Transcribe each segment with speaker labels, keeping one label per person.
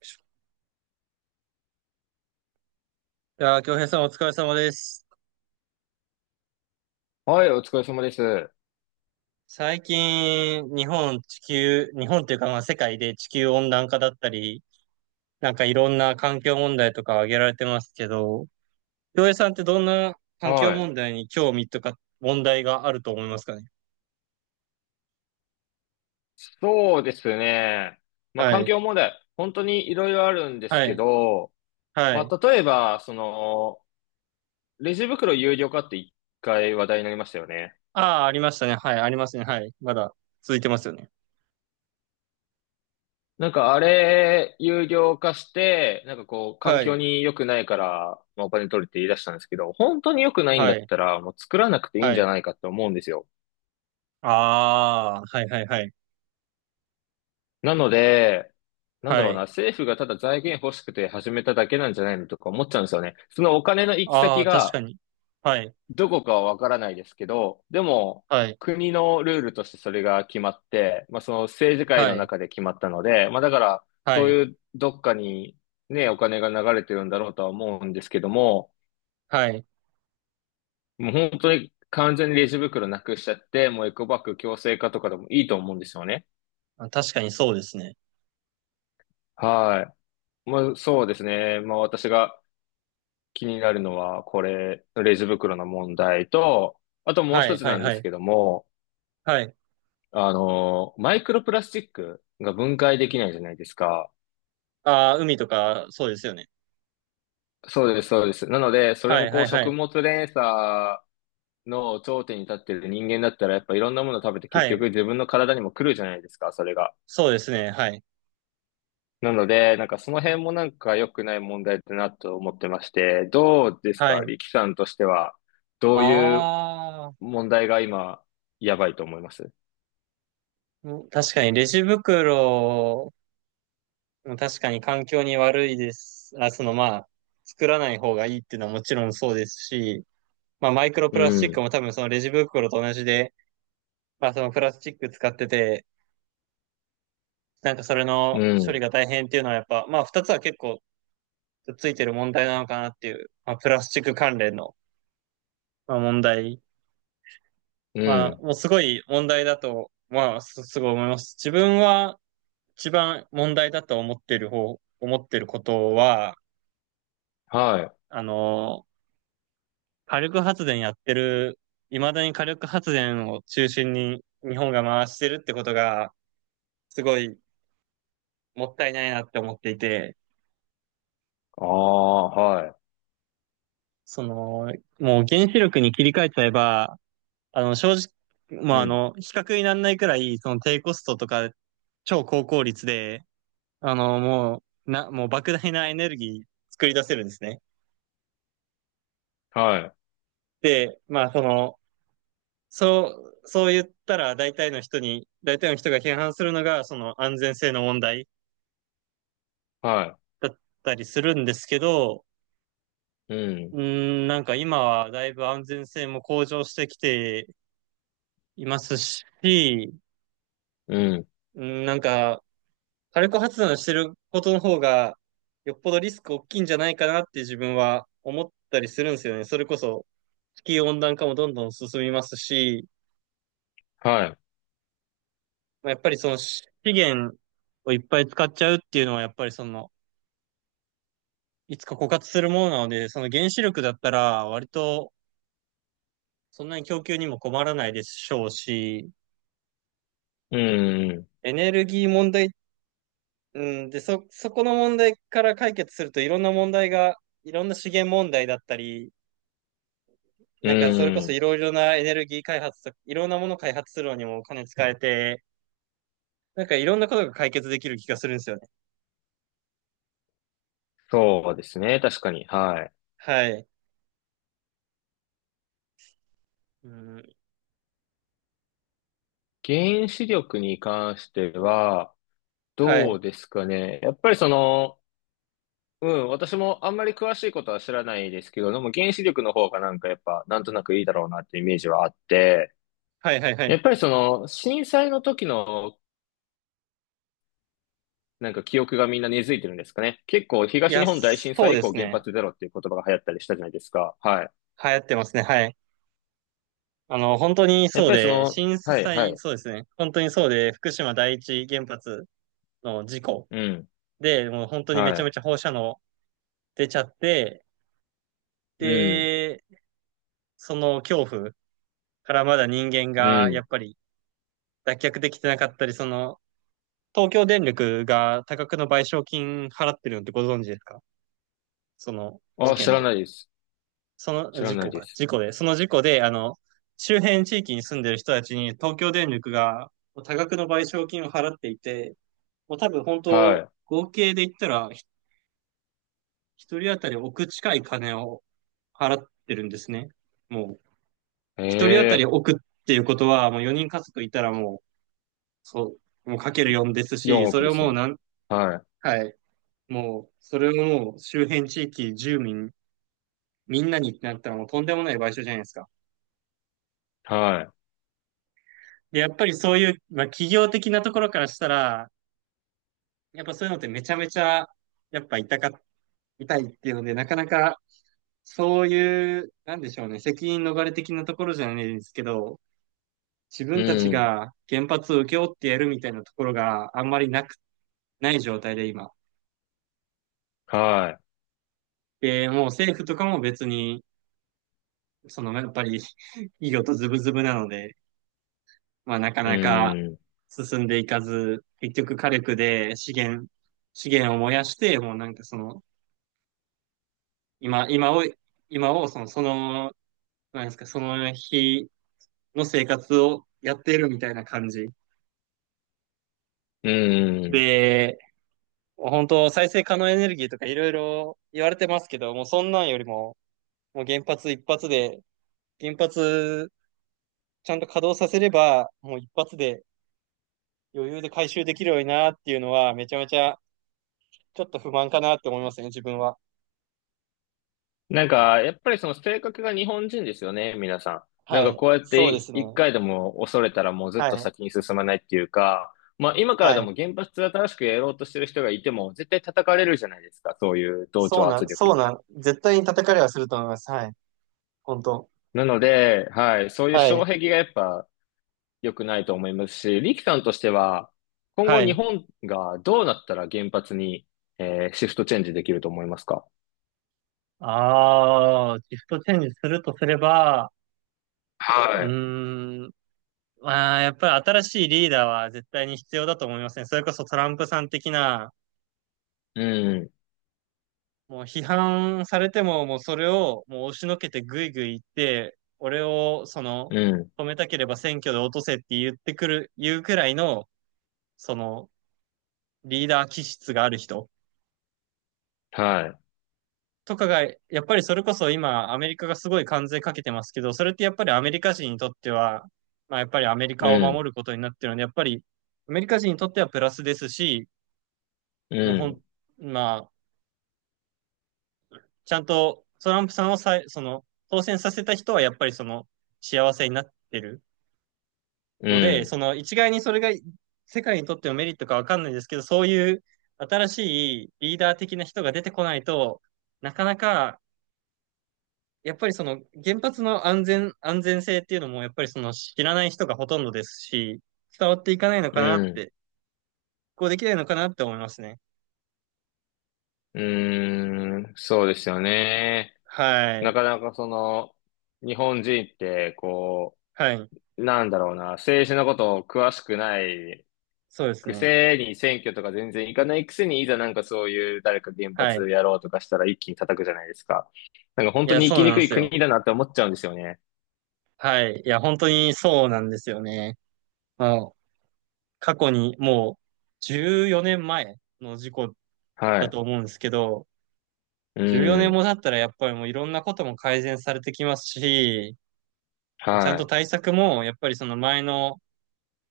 Speaker 1: いやー、京平さんお疲れ様です。
Speaker 2: はい、お疲れ様です。
Speaker 1: 最近、日本、地球、日本っていうか、まあ、世界で地球温暖化だったり、なんかいろんな環境問題とか挙げられてますけど、京平さんってどんな環境
Speaker 2: はい。
Speaker 1: 問題に興味とか問題があると思いますかね。
Speaker 2: そうですね。まあ、
Speaker 1: は
Speaker 2: 環
Speaker 1: い。
Speaker 2: 境問題、本当にいろいろあるんです
Speaker 1: は
Speaker 2: け
Speaker 1: い。
Speaker 2: ど、
Speaker 1: は
Speaker 2: ま
Speaker 1: い。
Speaker 2: あ、例えば、レジ袋有料化って一回話題になりましたよね。
Speaker 1: ああ、ありましたね。はい。ありますね。はい。まだ続いてますよね。
Speaker 2: なんかあれ、有料化して、環
Speaker 1: は
Speaker 2: 境
Speaker 1: い。
Speaker 2: に良くないから、まあ、お金取るって言い出したんですけど、本当に良くないんだ
Speaker 1: は
Speaker 2: っ
Speaker 1: い。
Speaker 2: たら、もう作らなくていい
Speaker 1: は
Speaker 2: んじゃ
Speaker 1: い。
Speaker 2: ないかって思うんですよ。
Speaker 1: ああ、はいはいはい。
Speaker 2: なので、なんだ
Speaker 1: は
Speaker 2: ろうな、
Speaker 1: い。
Speaker 2: 政府がただ財源欲しくて始めただけなんじゃないのとか思っちゃうんですよね。そのお金の行き
Speaker 1: あ
Speaker 2: 先
Speaker 1: あ、確か
Speaker 2: が
Speaker 1: に。はい。
Speaker 2: どこかはわからないですけど、でも
Speaker 1: はい。
Speaker 2: 国のルールとしてそれが決まって、まあその政治界
Speaker 1: は
Speaker 2: の
Speaker 1: い。
Speaker 2: 中で決まったので、まあだから
Speaker 1: は
Speaker 2: そう
Speaker 1: い。
Speaker 2: いうどっかにね、お金が流れてるんだろうとは思うんですけども、
Speaker 1: はい。
Speaker 2: もう本当に完全にレジ袋なくしちゃって、もうエコバッグ強制化とかでもいいと思うんですよね。
Speaker 1: あ、確かにそうですね。
Speaker 2: はい。まあそうですね。まあ私が気になるのは、これ、レジ袋の問題と、あともう
Speaker 1: は
Speaker 2: 一
Speaker 1: い、
Speaker 2: つ
Speaker 1: はい、
Speaker 2: なんで
Speaker 1: は
Speaker 2: す
Speaker 1: い。
Speaker 2: けども、
Speaker 1: はい。
Speaker 2: マイクロプラスチックが分解できないじゃないですか。
Speaker 1: ああ、海とか、そうですよね。
Speaker 2: そうです、そうです。なので、それ
Speaker 1: は
Speaker 2: も
Speaker 1: い、
Speaker 2: こ
Speaker 1: は
Speaker 2: う、
Speaker 1: い、は
Speaker 2: 食
Speaker 1: い。
Speaker 2: 物連鎖の頂点に立ってる人間だったら、やっぱいろんなもの食べて
Speaker 1: は
Speaker 2: 結局
Speaker 1: い。
Speaker 2: 自分の体にも来るじゃないですか、それが。
Speaker 1: そうですね。はい。
Speaker 2: なので、なんかその辺もなんか良くない問題だなと思ってまして、どうです
Speaker 1: は
Speaker 2: か、
Speaker 1: い。
Speaker 2: 力さんとしては、どういう
Speaker 1: ああ、
Speaker 2: 問題が今、やばいと思います？
Speaker 1: ん、確かにレジ袋も確かに環境に悪いです。あ、そのまあ、作らない方がいいっていうのはもちろんそうですし、まあマイクロ
Speaker 2: う
Speaker 1: プラスチッ
Speaker 2: ん、
Speaker 1: クも多分そのレジ袋と同じで、まあそのプラスチック使ってて、なんかそれ
Speaker 2: う
Speaker 1: の処理
Speaker 2: ん、
Speaker 1: が大変っていうのはやっぱ、まあ二つは結構ついてる問題なのかなっていう、まあプラスチック関連のまあ、問題。
Speaker 2: う
Speaker 1: まあ、
Speaker 2: ん、
Speaker 1: もうすごい問題だと、まあ、すごい思います。自分は一番問題だと思ってる方、思ってることは、
Speaker 2: はい。
Speaker 1: あの、火力発電やってる、未だに火力発電を中心に日本が回してるってことが、すごいもったいないなって思っていて、
Speaker 2: ああ、は
Speaker 1: その、もう原子力に切り替えちゃえば、正直、ま
Speaker 2: い。
Speaker 1: あ、
Speaker 2: うん、
Speaker 1: 比較にならないくらい、その低コストとか、超高効率で、もう莫大なエネルギー作り出せるんですね。
Speaker 2: はい、
Speaker 1: で、まあ、その、そそう言ったら大体の人に、大体の人が批判するのが、その安全性の問題
Speaker 2: は
Speaker 1: だったりするんですけど、
Speaker 2: い。うん、
Speaker 1: うーん、なんか今はだいぶ安全性も向上してきていますし、
Speaker 2: うん、
Speaker 1: うん、なんか火力発電してることの方が、よっぽどリスク大きいんじゃないかなって自分は思ったりするんですよね。それこそ、地球温暖化もどんどん進みますし、
Speaker 2: はい。
Speaker 1: まあ、やっぱりその資源をいっぱい使っちゃうっていうのは、やっぱりその、いつか枯渇するものなので、その原子力だったら、割とそんなに供給にも困らないでしょうし、
Speaker 2: うん、
Speaker 1: エネルギー問題、うん、で、そこの問題から解決するといろんな問題が、いろんな資源問題だったり、
Speaker 2: う
Speaker 1: なんかそれこ
Speaker 2: ん、う
Speaker 1: そ
Speaker 2: ん。
Speaker 1: いろいろなエネルギー開発といろんなもの開発するのにもお金使えて、なんかいろんなことが解決できる気がするんですよね。
Speaker 2: そうですね。確かに。はい。
Speaker 1: はい。うん、
Speaker 2: 原子力に関しては、
Speaker 1: は
Speaker 2: ど
Speaker 1: い。
Speaker 2: うですかね。やっぱりその、うん、私もあんまり詳しいことは知らないですけど、でも原子力の方がなんかやっぱ、なんとなくいいだろうなっていうイメージはあって、
Speaker 1: はいはいは
Speaker 2: やっ
Speaker 1: い。
Speaker 2: ぱりその、震災の時のなんか記憶がみんな根付いてるんですかね。結構
Speaker 1: い
Speaker 2: 東日
Speaker 1: や、
Speaker 2: 本大震
Speaker 1: そう
Speaker 2: 災以
Speaker 1: で
Speaker 2: 降
Speaker 1: す
Speaker 2: 原
Speaker 1: ね。
Speaker 2: 発ゼロっていう言葉が流行ったりしたじゃないですか。はい。
Speaker 1: 流行ってますね。はい。本当に
Speaker 2: やっ
Speaker 1: そう
Speaker 2: ぱりそ
Speaker 1: で、
Speaker 2: の、
Speaker 1: 震
Speaker 2: はい、は
Speaker 1: 災、
Speaker 2: い。
Speaker 1: そうですね。本当にそうで、福島第一原発の事故
Speaker 2: うん。
Speaker 1: で、もう本当にめ
Speaker 2: は
Speaker 1: ちゃ
Speaker 2: い。
Speaker 1: めちゃ放射能出ちゃって、
Speaker 2: うん。
Speaker 1: で、その恐怖からまだ人間
Speaker 2: う
Speaker 1: がやっ
Speaker 2: ん。
Speaker 1: ぱり脱却できてなかったり、その東京電力が多額の賠償金払ってるのってご存知ですか、その事
Speaker 2: あ、知
Speaker 1: 件
Speaker 2: ら
Speaker 1: で。
Speaker 2: ないです。
Speaker 1: その
Speaker 2: 知ら
Speaker 1: 事
Speaker 2: ない
Speaker 1: 故
Speaker 2: で
Speaker 1: か。
Speaker 2: す。
Speaker 1: 事故で。その事故で、周辺地域に住んでる人たちに東京電力が多額の賠償金を払っていて、もう多分本当、
Speaker 2: は
Speaker 1: 合計で言ったら、一人当たり億近い金を払ってるんですね。もう、
Speaker 2: い。え
Speaker 1: 一人当たり
Speaker 2: え、
Speaker 1: 億っていうことは、もう4人家族いたらもう、そう、もうかける4です
Speaker 2: 4
Speaker 1: し、そ
Speaker 2: 億
Speaker 1: れ
Speaker 2: で
Speaker 1: を
Speaker 2: す
Speaker 1: もう
Speaker 2: ね。
Speaker 1: なん、
Speaker 2: はい。
Speaker 1: はい。もう、それをもう周辺地域、住民、みんなにってなったらもうとんでもない賠償じゃないですか。
Speaker 2: は
Speaker 1: で、やっぱりそういう、まあ、企業的なところからしたら、やっぱそういうのってめちゃめちゃ、やっぱ痛か、痛いっていうので、なかなか、そういう、なんでしょうね、責任逃れ的なところじゃないですけど、自
Speaker 2: い。
Speaker 1: 分たち
Speaker 2: うん。
Speaker 1: が原発を請け負ってやるみたいなところがあんまりなく、ない状態で今。
Speaker 2: は
Speaker 1: で、もう政府とかも別に、その、やっぱり、企業とズブズブなので、まあ、なか
Speaker 2: い。う
Speaker 1: なか
Speaker 2: ん。
Speaker 1: 進んでいかず、結局火力で資源、資源を燃やして、もうなんかその、今、今を、今をその、その、なんですか、その日の生活をやっているみたいな感じ。
Speaker 2: うん。
Speaker 1: で、本当再生可能エネルギーとかいろいろ言われてますけど、もうそんなんよりも、もう原発一発で、原発ちゃんと稼働させれば、もう一発で余裕で回収できるようになっていうのは、めちゃめちゃちょっと不満かなって思いますね、自分は。
Speaker 2: なんか、やっぱりその性格が日本人ですよね、皆さん。なん
Speaker 1: は
Speaker 2: か
Speaker 1: い。
Speaker 2: こうやっ
Speaker 1: そ
Speaker 2: て
Speaker 1: うで
Speaker 2: い
Speaker 1: すね。
Speaker 2: 一
Speaker 1: は
Speaker 2: 回でも恐れたらもうずっと
Speaker 1: い。
Speaker 2: 先に進まないっていうか、まあ今か
Speaker 1: は
Speaker 2: らで
Speaker 1: い。
Speaker 2: も原発で新しくやろうとしてる人がいても絶対叩かれるじゃないですか、そういう同
Speaker 1: そ
Speaker 2: 調
Speaker 1: うな
Speaker 2: 圧
Speaker 1: ん、
Speaker 2: 力
Speaker 1: そう
Speaker 2: に。
Speaker 1: なん、絶対に叩かれはすると思います。はい。本当。
Speaker 2: なので、はい、そういう
Speaker 1: はい。
Speaker 2: 障壁がやっぱ良くないと思いますし、リキさんとしては今後
Speaker 1: は
Speaker 2: 日
Speaker 1: い。
Speaker 2: 本がどうなったら原発に、シフトチェンジできると思いますか？
Speaker 1: ああ、シフトチェンジするとすれば、う
Speaker 2: はい。
Speaker 1: ーん、まあ、やっぱり新しいリーダーは絶対に必要だと思いますね。それこそトランプさん的な、
Speaker 2: うん、
Speaker 1: もう批判されても、もうそれをもう押しのけてぐいぐい言って、俺をその、
Speaker 2: うん、
Speaker 1: 止めたければ選挙で落とせって言ってくる、言うくらいの、その、リーダー気質がある人。
Speaker 2: はい。
Speaker 1: とかが、やっぱりそれこそ今、アメリカがすごい関税かけてますけど、それってやっぱりアメリカ人にとっては、まあやっぱりアメリ
Speaker 2: う
Speaker 1: カを守
Speaker 2: ん、
Speaker 1: ることになってるので、やっぱりアメリカ人にとってはプラスですし、
Speaker 2: う
Speaker 1: もうほ
Speaker 2: ん、
Speaker 1: ん、まあ、ちゃんとトランプさんをさい、その、当選させた人はやっぱりその、幸せになってる
Speaker 2: う
Speaker 1: ので、
Speaker 2: ん。
Speaker 1: その一概にそれが世界にとってのメリットかわかんないですけど、そういう新しいリーダー的な人が出てこないと、なかなかやっぱりその原発の安全、安全性っていうのもやっぱりその知らない人がほとんどですし、伝わっていかないの
Speaker 2: う
Speaker 1: かなっ
Speaker 2: ん。
Speaker 1: て、こうできないのかなって思いますね。
Speaker 2: うーん。そうですよね。
Speaker 1: は
Speaker 2: な
Speaker 1: い。
Speaker 2: かなかその、日本人って、こ
Speaker 1: はい。
Speaker 2: う、なんだろうな、政治のことを詳しくない、
Speaker 1: そうです
Speaker 2: く
Speaker 1: ね。
Speaker 2: せに選挙とか全然行かないくせに、いざなんかそういう誰か原
Speaker 1: はい。
Speaker 2: 発やろうとかしたら一気に叩くじゃないですか。なんか本
Speaker 1: い
Speaker 2: 当
Speaker 1: や、
Speaker 2: に生
Speaker 1: そ
Speaker 2: き
Speaker 1: う
Speaker 2: に
Speaker 1: なん
Speaker 2: く
Speaker 1: で
Speaker 2: い
Speaker 1: す
Speaker 2: 国
Speaker 1: よ。
Speaker 2: だなって思っちゃうんですよね。
Speaker 1: はい。いや、本当にそうなんですよね。まあ、過去にもう14年前の事故
Speaker 2: は
Speaker 1: だ
Speaker 2: い。
Speaker 1: と思うんですけど、
Speaker 2: う
Speaker 1: 14年
Speaker 2: ん。
Speaker 1: も経ったらやっぱりもういろんなことも改善されてきますし、ちゃんと
Speaker 2: は
Speaker 1: 対策もやっぱりその前の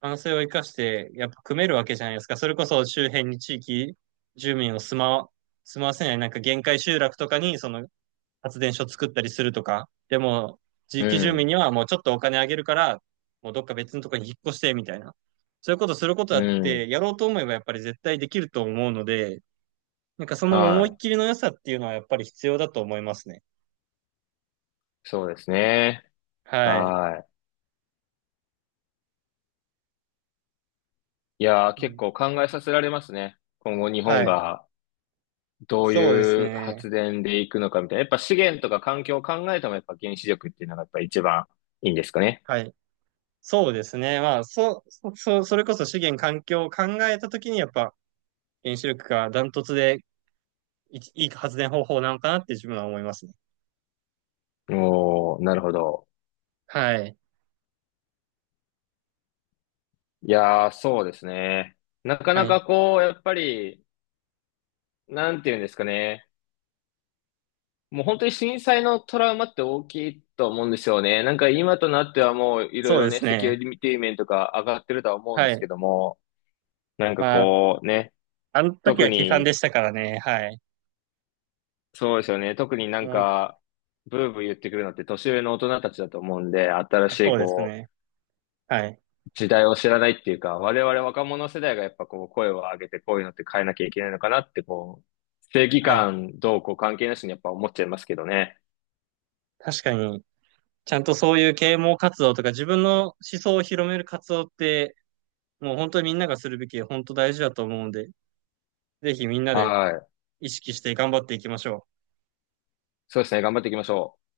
Speaker 1: 反省を生かして、やっぱ組めるわけじゃないですか。それこそ周辺に地域住民を住まわ、住まわせない、なんか限界集落とかにその発電所作ったりするとか。でも、地
Speaker 2: い。う
Speaker 1: 域住民
Speaker 2: ん。
Speaker 1: にはもうちょっとお金あげるから、もうどっか別のとこに引っ越して、みたいな。そういうことすること
Speaker 2: う
Speaker 1: だっ
Speaker 2: ん。
Speaker 1: て、やろうと思えばやっぱり絶対できると思うので、なんかその
Speaker 2: は
Speaker 1: 思いっ
Speaker 2: い。
Speaker 1: きりの良さっていうのはやっぱり必要だと思いますね。
Speaker 2: そうですね。
Speaker 1: はい。
Speaker 2: はい。いやー、
Speaker 1: う
Speaker 2: 結
Speaker 1: ん、
Speaker 2: 構考えさせられますね。今後日本
Speaker 1: はい。
Speaker 2: がどう
Speaker 1: そうです
Speaker 2: いう
Speaker 1: ね。
Speaker 2: 発電でいくのかみたいな。やっぱ資源とか環境を考えてもやっぱ原子力っていうのがやっぱ一番いいんですかね。
Speaker 1: はい。そうですね。まあ、それこそ資源環境を考えたときに、やっぱ原子力がダントツでい発電方法なのかなって自分は思いますね。
Speaker 2: おー、なるほど。
Speaker 1: はい。
Speaker 2: いやー、そうですね。なか
Speaker 1: は
Speaker 2: な
Speaker 1: い。
Speaker 2: かこう、やっぱり、なんていうんですかね。もう本当に震災のトラウマって大きいと思うんですよね。なんか今となってはもういろい
Speaker 1: そう
Speaker 2: ろ
Speaker 1: で
Speaker 2: ね、
Speaker 1: す
Speaker 2: セキュ
Speaker 1: ね。
Speaker 2: リティ面とか上がってるとは思うんで
Speaker 1: は
Speaker 2: すけ
Speaker 1: い。
Speaker 2: ども、なんか
Speaker 1: まあ、
Speaker 2: こうね、
Speaker 1: あの時
Speaker 2: 特
Speaker 1: は悲惨で
Speaker 2: に
Speaker 1: したからね。はい。
Speaker 2: そうですよね。特になん
Speaker 1: もうい、
Speaker 2: か、ブーブー言ってくるのって年上の大人たちだと思うんで、新
Speaker 1: あ、
Speaker 2: しい
Speaker 1: そうです
Speaker 2: こ
Speaker 1: ね。はい。
Speaker 2: う、時代を知らないっていうか、我々若者世代がやっぱこう、声を上げてこういうのって変えなきゃいけないのかなってこう、正義
Speaker 1: はい。
Speaker 2: 感どうこう関係なしにやっぱ思っちゃいますけどね。
Speaker 1: 確かに、ちゃんとそういう啓蒙活動とか自分の思想を広める活動って、もう本当にみんながするべき、本当大事だと思うんで、ぜひみんなで
Speaker 2: はい。
Speaker 1: 意識して頑張っていきましょう。
Speaker 2: そうですね。頑張っていきましょう。